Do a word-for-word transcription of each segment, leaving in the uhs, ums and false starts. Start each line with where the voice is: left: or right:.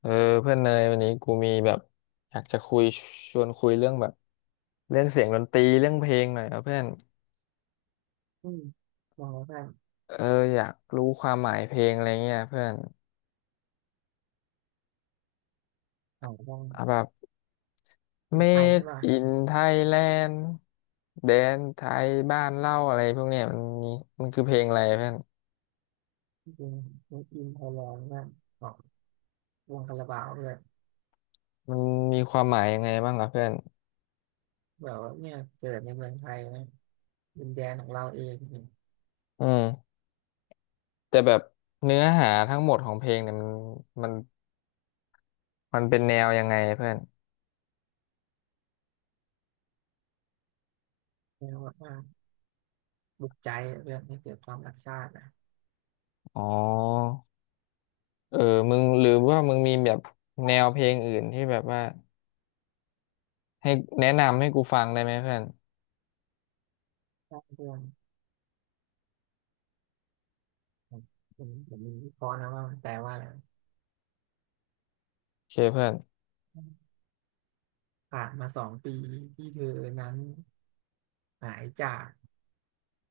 left: เออเพื่อนเนยวันนี้กูมีแบบอยากจะคุยชวนคุยเรื่องแบบเรื่องเสียงดนตรีเรื่องเพลงหน่อยนะเพื่อน
right: อืมมองว่า
left: เอออยากรู้ความหมายเพลงอะไรเงี้ยเพื่อน
right: เขาต้อง
left: เอาแบบ
right: เป็นไทยใช่
left: Made
right: ไหม
left: in Thailand แดนไทยบ้านเล่าอะไรพวกเนี้ยมันมีมันคือเพลงอะไรเพื่อน
right: จริงๆมีอินไทยแลนด์ว่าของวงคาราบาวเลย
left: มันมีความหมายยังไงบ้างอ่ะเพื่อน
right: แบบว่าเนี่ยเกิดในเมืองไทยนะดินแดนของเราเองเนี่ย
left: อืมแต่แบบเนื้อหาทั้งหมดของเพลงเนี่ยมันมันมันเป็นแนวยังไงเพื่อน
right: เรียกว่าบุกใจเรื่องให้เกิดความรักชาตินะ
left: อ๋อ เออมึงหรือว่ามึงมีแบบแนวเพลงอื่นที่แบบว่าให้แนะนำให้กูฟังได้ไหมเพื่อน
right: สร้างเรื่องผมผมผมมีวิเคราะห์นะว่ามันแปลว่าอะไร
left: โอเคเพื่อน
right: ผ่านมาสองปีที่เธอนั้นหายจาก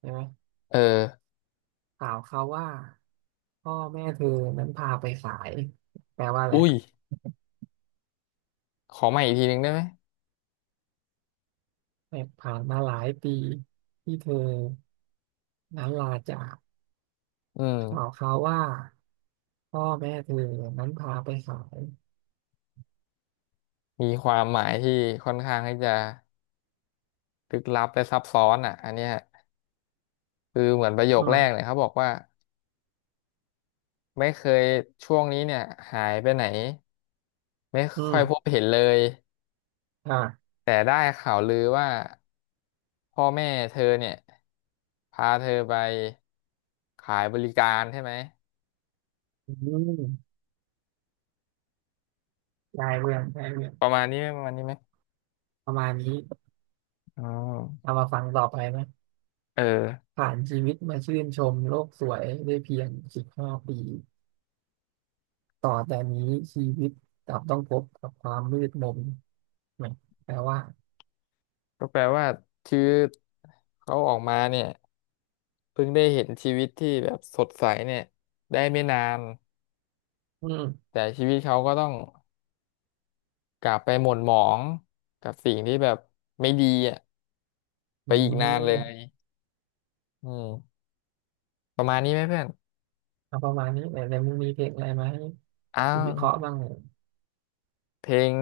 right: ใช่ไหม
left: เออ
right: ข่าวเขาว่าพ่อแม่เธอนั้นพาไปขายแปลว่าอะไร
left: อุ้ยขอใหม่อีกทีหนึ่งได้ไหม
right: แต่ผ่านมาหลายปีที่เธอนั้นลาจาก
left: อื
right: ข่าว
left: ม
right: เขาวว่าพ่อแม่เธอนั้นพาไปขาย
left: มีความหมายที่ค่อนข้างที่จะลึกลับและซับซ้อนอ่ะอันเนี้ยคือเหมือนประโย
right: อื
left: คแรกเนี่ย
right: ม
left: เขาบอกว่าไม่เคยช่วงนี้เนี่ยหายไปไหนไม่
right: อื
left: ค่อยพบ
right: ม
left: เห็นเลย
right: อ่า
left: แต่ได้ข่าวลือว่าพ่อแม่เธอเนี่ยพาเธอไปขายบริการใช่ไหม
right: อืมได้เรื่องได้เรื่อง
left: ประมาณนี้ไหมประมาณนี้ไหม
right: ประมาณนี้
left: อ๋อ
right: เอามาฟังต่อไปไหม
left: เออ
right: ผ่านชีวิตมาชื่นชมโลกสวยได้เพียงสิบห้าปีต่อแต่นี้ชีวิตกลับต้องพบกับความมืดมนไหมแปลว่า
left: ก็แปลว่าชีวิตเขาออกมาเนี่ยเพิ่งได้เห็นชีวิตที่แบบสดใสเนี่ยได้ไม่นาน
right: อืม
left: แต่ชีวิตเขาก็ต้องกลับไปหม่นหมองกับสิ่งที่แบบไม่ดีอ่ะไป
right: อื
left: อีกนานเลย
right: ม
left: อืมประมาณนี้ไหมเพื่อน
right: เอาประมาณนี้แต่ในมึงมีเพลงอะไรไหมาให้
left: อ้า
right: กูวิเค
left: ว
right: ราะห์บ้างเหร
left: เพลง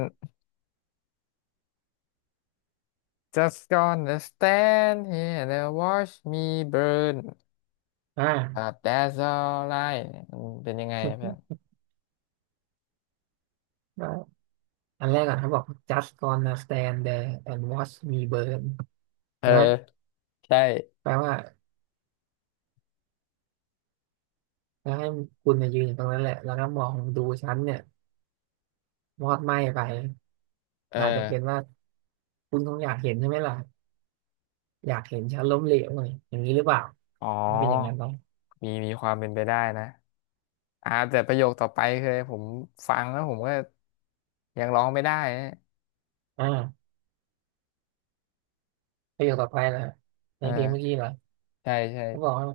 left: Just gonna stand here and watch me burn
right: ออ่า
left: but that's all right มันเป็นยังไงอะเพื่อน
right: ได้อันแรกอ่ะเขาบอก just gonna stand there and watch me burn
left: เออ
right: ใช่ไหม
left: ใช่
right: แปลว่าแล้วให้คุณมายืนอยู่ตรงนั้นแหละ แล้วก็มองดูฉันเนี่ยมอดไหม้ไป
left: เออ
right: อาจจะเป็นว่าคุณคงอยากเห็นใช่ไหมล่ะอยากเห็นฉันล้มเหลวหน่อยอย่างนี้หรือเปล่า
left: อ๋อ
right: มันจะเป็นอย่างนั้นไหม
left: มีมีความเป็นไปได้นะ อ่าแต่ประโยคต่อไปคือผมฟังแล้วผมก็ยังร้องไม่ได้นะ
right: อ่าประโยคต่อไปนะใน
left: เออ
right: เพลงเมื่อกี้เหรอ
left: ใช่ใช่
right: เขาบอกว่า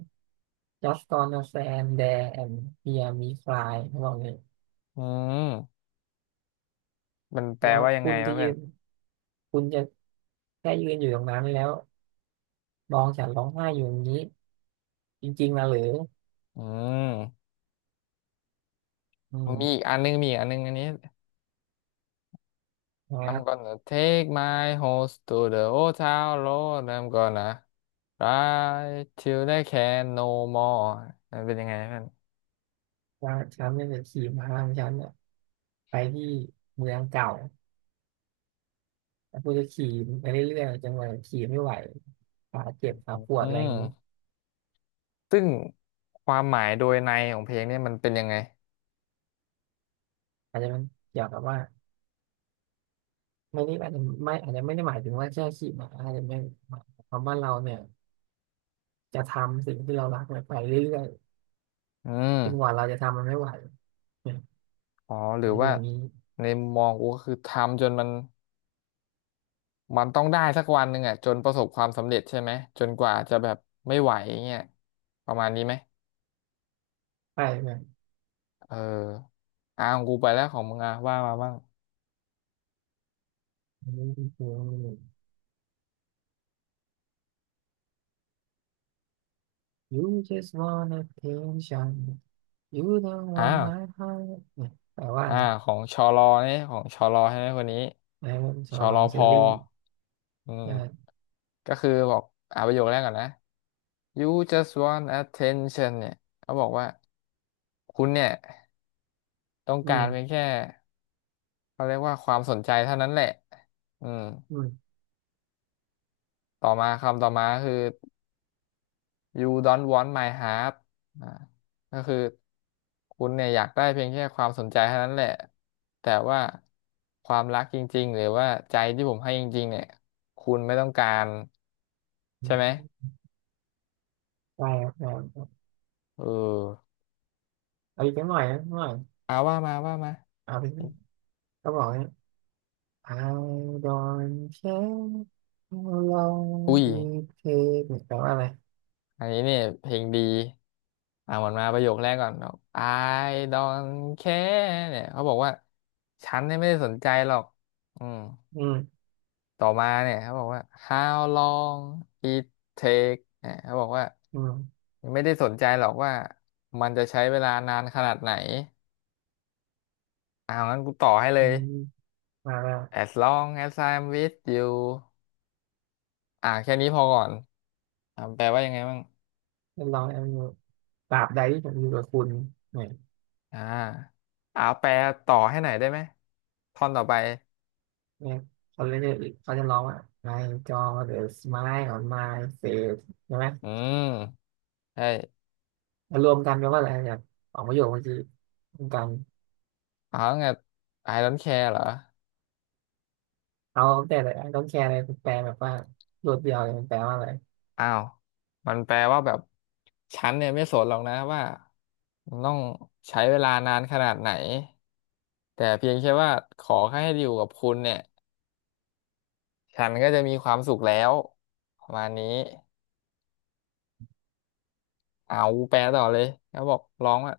right: just gonna stand there and hear me cry เขาบอกเลย
left: อืม มัน
right: เพ
left: แปล
right: ราะว่า
left: ว่ายัง
right: คุ
left: ไง
right: ณจะ
left: วะเพื่
right: ยื
left: อน
right: นคุณจะแค่ยืนอยู่ตรงนั้นแล้วมองฉันร้องไห้อยู่อย่างนี้ จริงๆนะหรือ
left: อืม
right: อื
left: มีอีก
right: ม
left: อันนึงมีอีกอันนึงอันนี้
right: นะครั
left: I'm
right: บ
left: gonna take my horse to the old town road I'm gonna ride till I can no more มันเป็นยังไงเพื่อน
right: ว่าฉันเนี่ยจะขี่พาของฉันเนี่ยไปที่เมืองเก่าแล้วกูจะขี่ไปเรื่อยๆจนกว่าขี่ไม่ไหวขาเจ็บขา
left: อื
right: ปวดอะไรอย่างนี้
left: มซึ่งความหมายโดยในของเพลงเนี่ยมันเป็นยังไง
right: อาจจะเป็นเกี่ยวกับว่าไม่ได้อาจจะไม่อาจจะไม่ได้หมายถึงว่าแค่ขี่ม้าอาจจะไม่หมายความว่าเราเนี่ยจะทำสิ่งที่เรารักเนี่ยไปเรื่อย
left: อื
right: ๆ
left: ม
right: จนกว่าเราจะทำมันไม่ไหวเนี่ย
left: อ๋อหรื
right: อาจ
left: อ
right: จะเป็น
left: ว่า
right: อย่างนี้
left: ในมุมมองกูก็คือทำจนมันมันต้องได้สักวันหนึ่งอ่ะจนประสบความสำเร็จใช่ไหมจนกว่าจะแบบไม่ไหวเงี้ยประมาณนี้ไหม
right: ไปแบบ
left: เอออ่าของกูไปแล้วของมึงอ่ะว่ามาบ้าง
right: นี้ คือ You just want attention You don't
left: อ้า
right: want
left: ว
right: my heart เนี่ยแปลว่าอะ
left: อ่า
right: ไร
left: ของชอรอเนี่ยของชอรอใช่ไหมคนนี้
right: นะเป็นชอ
left: ช
right: ว
left: อ
right: ล
left: ร
right: อ
left: อ
right: ง
left: พ
right: ซี
left: อ
right: รีส์
left: อื
right: ใช่
left: มก็คือบอกอ่าประโยคแรกก่อนนะ You just want attention เนี่ยเขาบอกว่าคุณเนี่ยต้อง
right: อื
left: การเพียง
right: ม
left: แค่ เขาเรียกว่าความสนใจเท่านั้นแหละอืม
right: อืม
left: ต่อมาคำต่อมาคือ you don't want my heart อ่าก็คือคุณเนี่ยอยากได้เพียงแค่ความสนใจเท่านั้นแหละ แต่ว่าความรักจริงๆหรือว่าใจที่ผมให้จริงๆเนี่ยคุณไม่ต้องการ
right: อื
left: ใช่ไหม
right: มแปลกแปลก
left: เออ
right: เอาอีกหน่อยนะหน่อย
left: เอาว่ามาว่ามา
right: เอาไปก็บอกเนี่ย I don't care how long
left: อุ้ย
right: it takes เนี่ยแปลว่าอะไร
left: อันนี้เนี่ยเพลงดีอ่าหมดมาประโยคแรกก่อนบอก I don't care เนี่ยเขาบอกว่าฉันเนี่ยไม่ได้สนใจหรอกอืม
right: อืม
left: ต่อมาเนี่ยเขาบอกว่า How long it take เนี่ยเขาบอกว่า
right: อืม
left: ไม่ได้สนใจหรอกว่ามันจะใช้เวลานานขนาดไหนเอางั้นกูต่อให้เล
right: อื
left: ย
right: มมาแล้ว
left: As long as I'm with you อ่าแค่นี้พอก่อนอ่าแปลว่ายังไงบ้าง
right: จะลองแอมอยู่ตราบใดที่ผมอยู่กับคุณเนี่ย
left: อ่าเอาแปลต่อให้หน่อยได้ไหมท่อนต่อไป
right: เนี่ยเขาเรียกเขาจะร้องว่าไอจอ the smile on my face ใช่ไหม
left: อืมใช่
right: แล้วรวมกันแปลว่าอะไรแบบสองประโยคเมื่อกี้รวมกัน
left: อ๋อไง I don't care เหรอ
right: เอาแต่ละไอ้ต้องแคร์อะไรแปลแบบว่ารวดเดียวเลยมันแปลว่าอะไร
left: อ้าว มันแปลว่าแบบฉันเนี่ยไม่สนหรอกนะว่ามันต้องใช้เวลานานขนาดไหนแต่เพียงแค่ว่าขอแค่ให้อยู่กับคุณเนี่ยฉันก็จะมีความสุขแล้วประมาณนี้เอาแปลต่อเลยแล้วบอกร้องว่า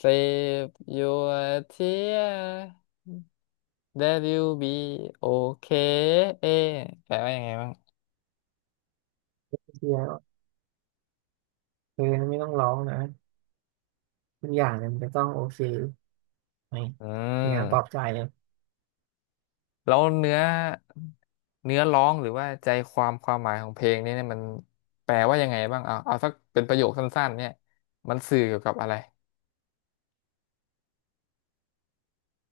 left: Save your tear that you'll be okay แปลว่ายังไงบ้าง
right: เชี่อเธอไม่ต้องร้องนะทุกอย่างเนี่ยมันจะต้องโอเคไหม
left: อื
right: เป็นงานปลอบ
left: ม
right: ใจเลย
left: แล้วเนื้อเนื้อร้องหรือว่าใจความความหมายของเพลงนี้เนี่ยมันแปลว่ายังไงบ้างเอาเอาสักเป็นประโยคสั้นๆเนี่ยมันสื่อเกี่ยวกับอะไร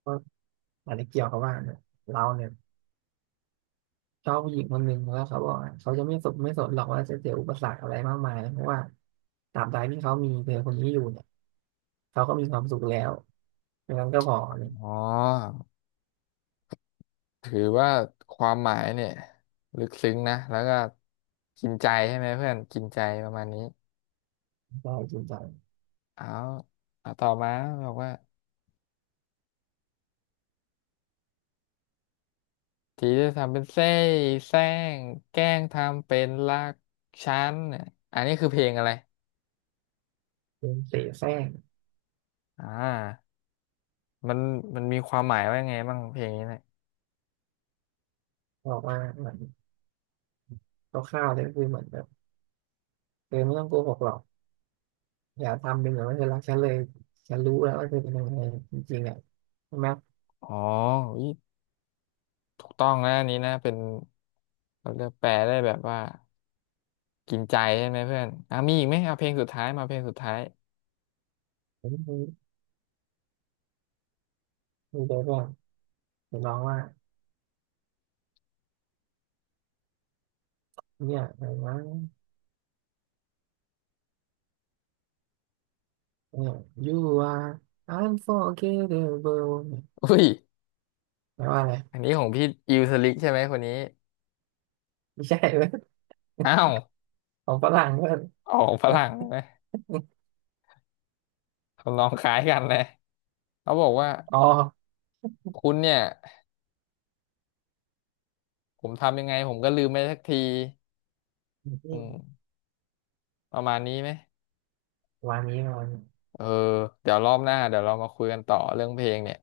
right: ก็อาจจะเกี่ยวกับว่าเนี่ยเราเนี่ยชอบผู้หญิงคนหนึ่งแล้วเขาบอกว่าเขาจะไม่สนไม่สนหรอกว่าจะเจออุปสรรคอะไรมากมายเพราะว่าตราบใดที่เขามีเธอคนนี้อยู่เนี่ยเขาก็มีความสุขแล้ว อย่างนั้นก็พอเนี่ย
left: อ๋อ ถือว่าความหมายเนี่ยลึกซึ้งนะ แล้วก็กินใจใช่ไหมเพื่อนกินใจประมาณนี้
right: พอจริงจัง
left: เอาเอาต่อมาบอกว่าทีจะทำเป็นเส้แซงแกล้งทำเป็นรักฉันเนี่ยอันนี้คือเพลงอะไร
right: เป็นเสแสร้ง
left: อ่ามันมันมีความหมายว่ายังไงบ้างเพลงนี้เนี่ย
right: บอกว่าเหมือนคร่าวๆเลยก็คือเหมือนแบบเออไม่ต้องโกหกหรอกอย่าทำเป็นเหมือนว่าเธอรักฉันเลยฉันรู้แล้วว่าเธอเป็นยังไงจริงๆอ่ะใช่ไหม
left: อ๋ออุ๊ยถูกต้องนะอันนี้นะเป็นเราเรียกแปลได้แบบว่ากินใจใช่ไหมเพื่อนอ่ะมีอีกไหม เอาเพลงสุดท้ายมาเพลงสุดท้าย
right: ผมคืมคือแบบว่างจะร้องว่าเนี่ยอะไรวะเนี่ย you are unforgettable เนี่ย
left: อุ้ย
right: แปลว่าอะไร
left: อันนี้ของพี่อิวสลิกใช่ไหมคนนี้
right: ไม่ใช่เว้ย
left: อ้าว
right: ของฝรั่งเว้ย
left: ออกฝรั่งเลยนะทำนองคล้ายกันเลยเขาบอกว่า
right: อ๋อ
left: คุณเนี่ยผมทำยังไงผมก็ลืมไปสักที อืม ประมาณนี้ไหม
right: วันนี้วันนี้
left: เออเดี๋ยวรอบหน้าเดี๋ยวเรามาคุยกันต่อเรื่องเพลงเนี่ย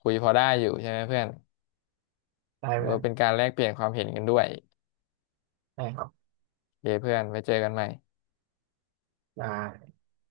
left: คุยพอได้อยู่ใช่ไหมเพื่อน
right: ตาย
left: หรื
right: ไป
left: อ
right: แล้
left: ว่า
right: ว
left: เป็นการแลกเปลี่ยนความเห็นกันด้วย
right: ใช่ครับ
left: โอเคเพื่อนไปเจอกันใหม่
right: ได้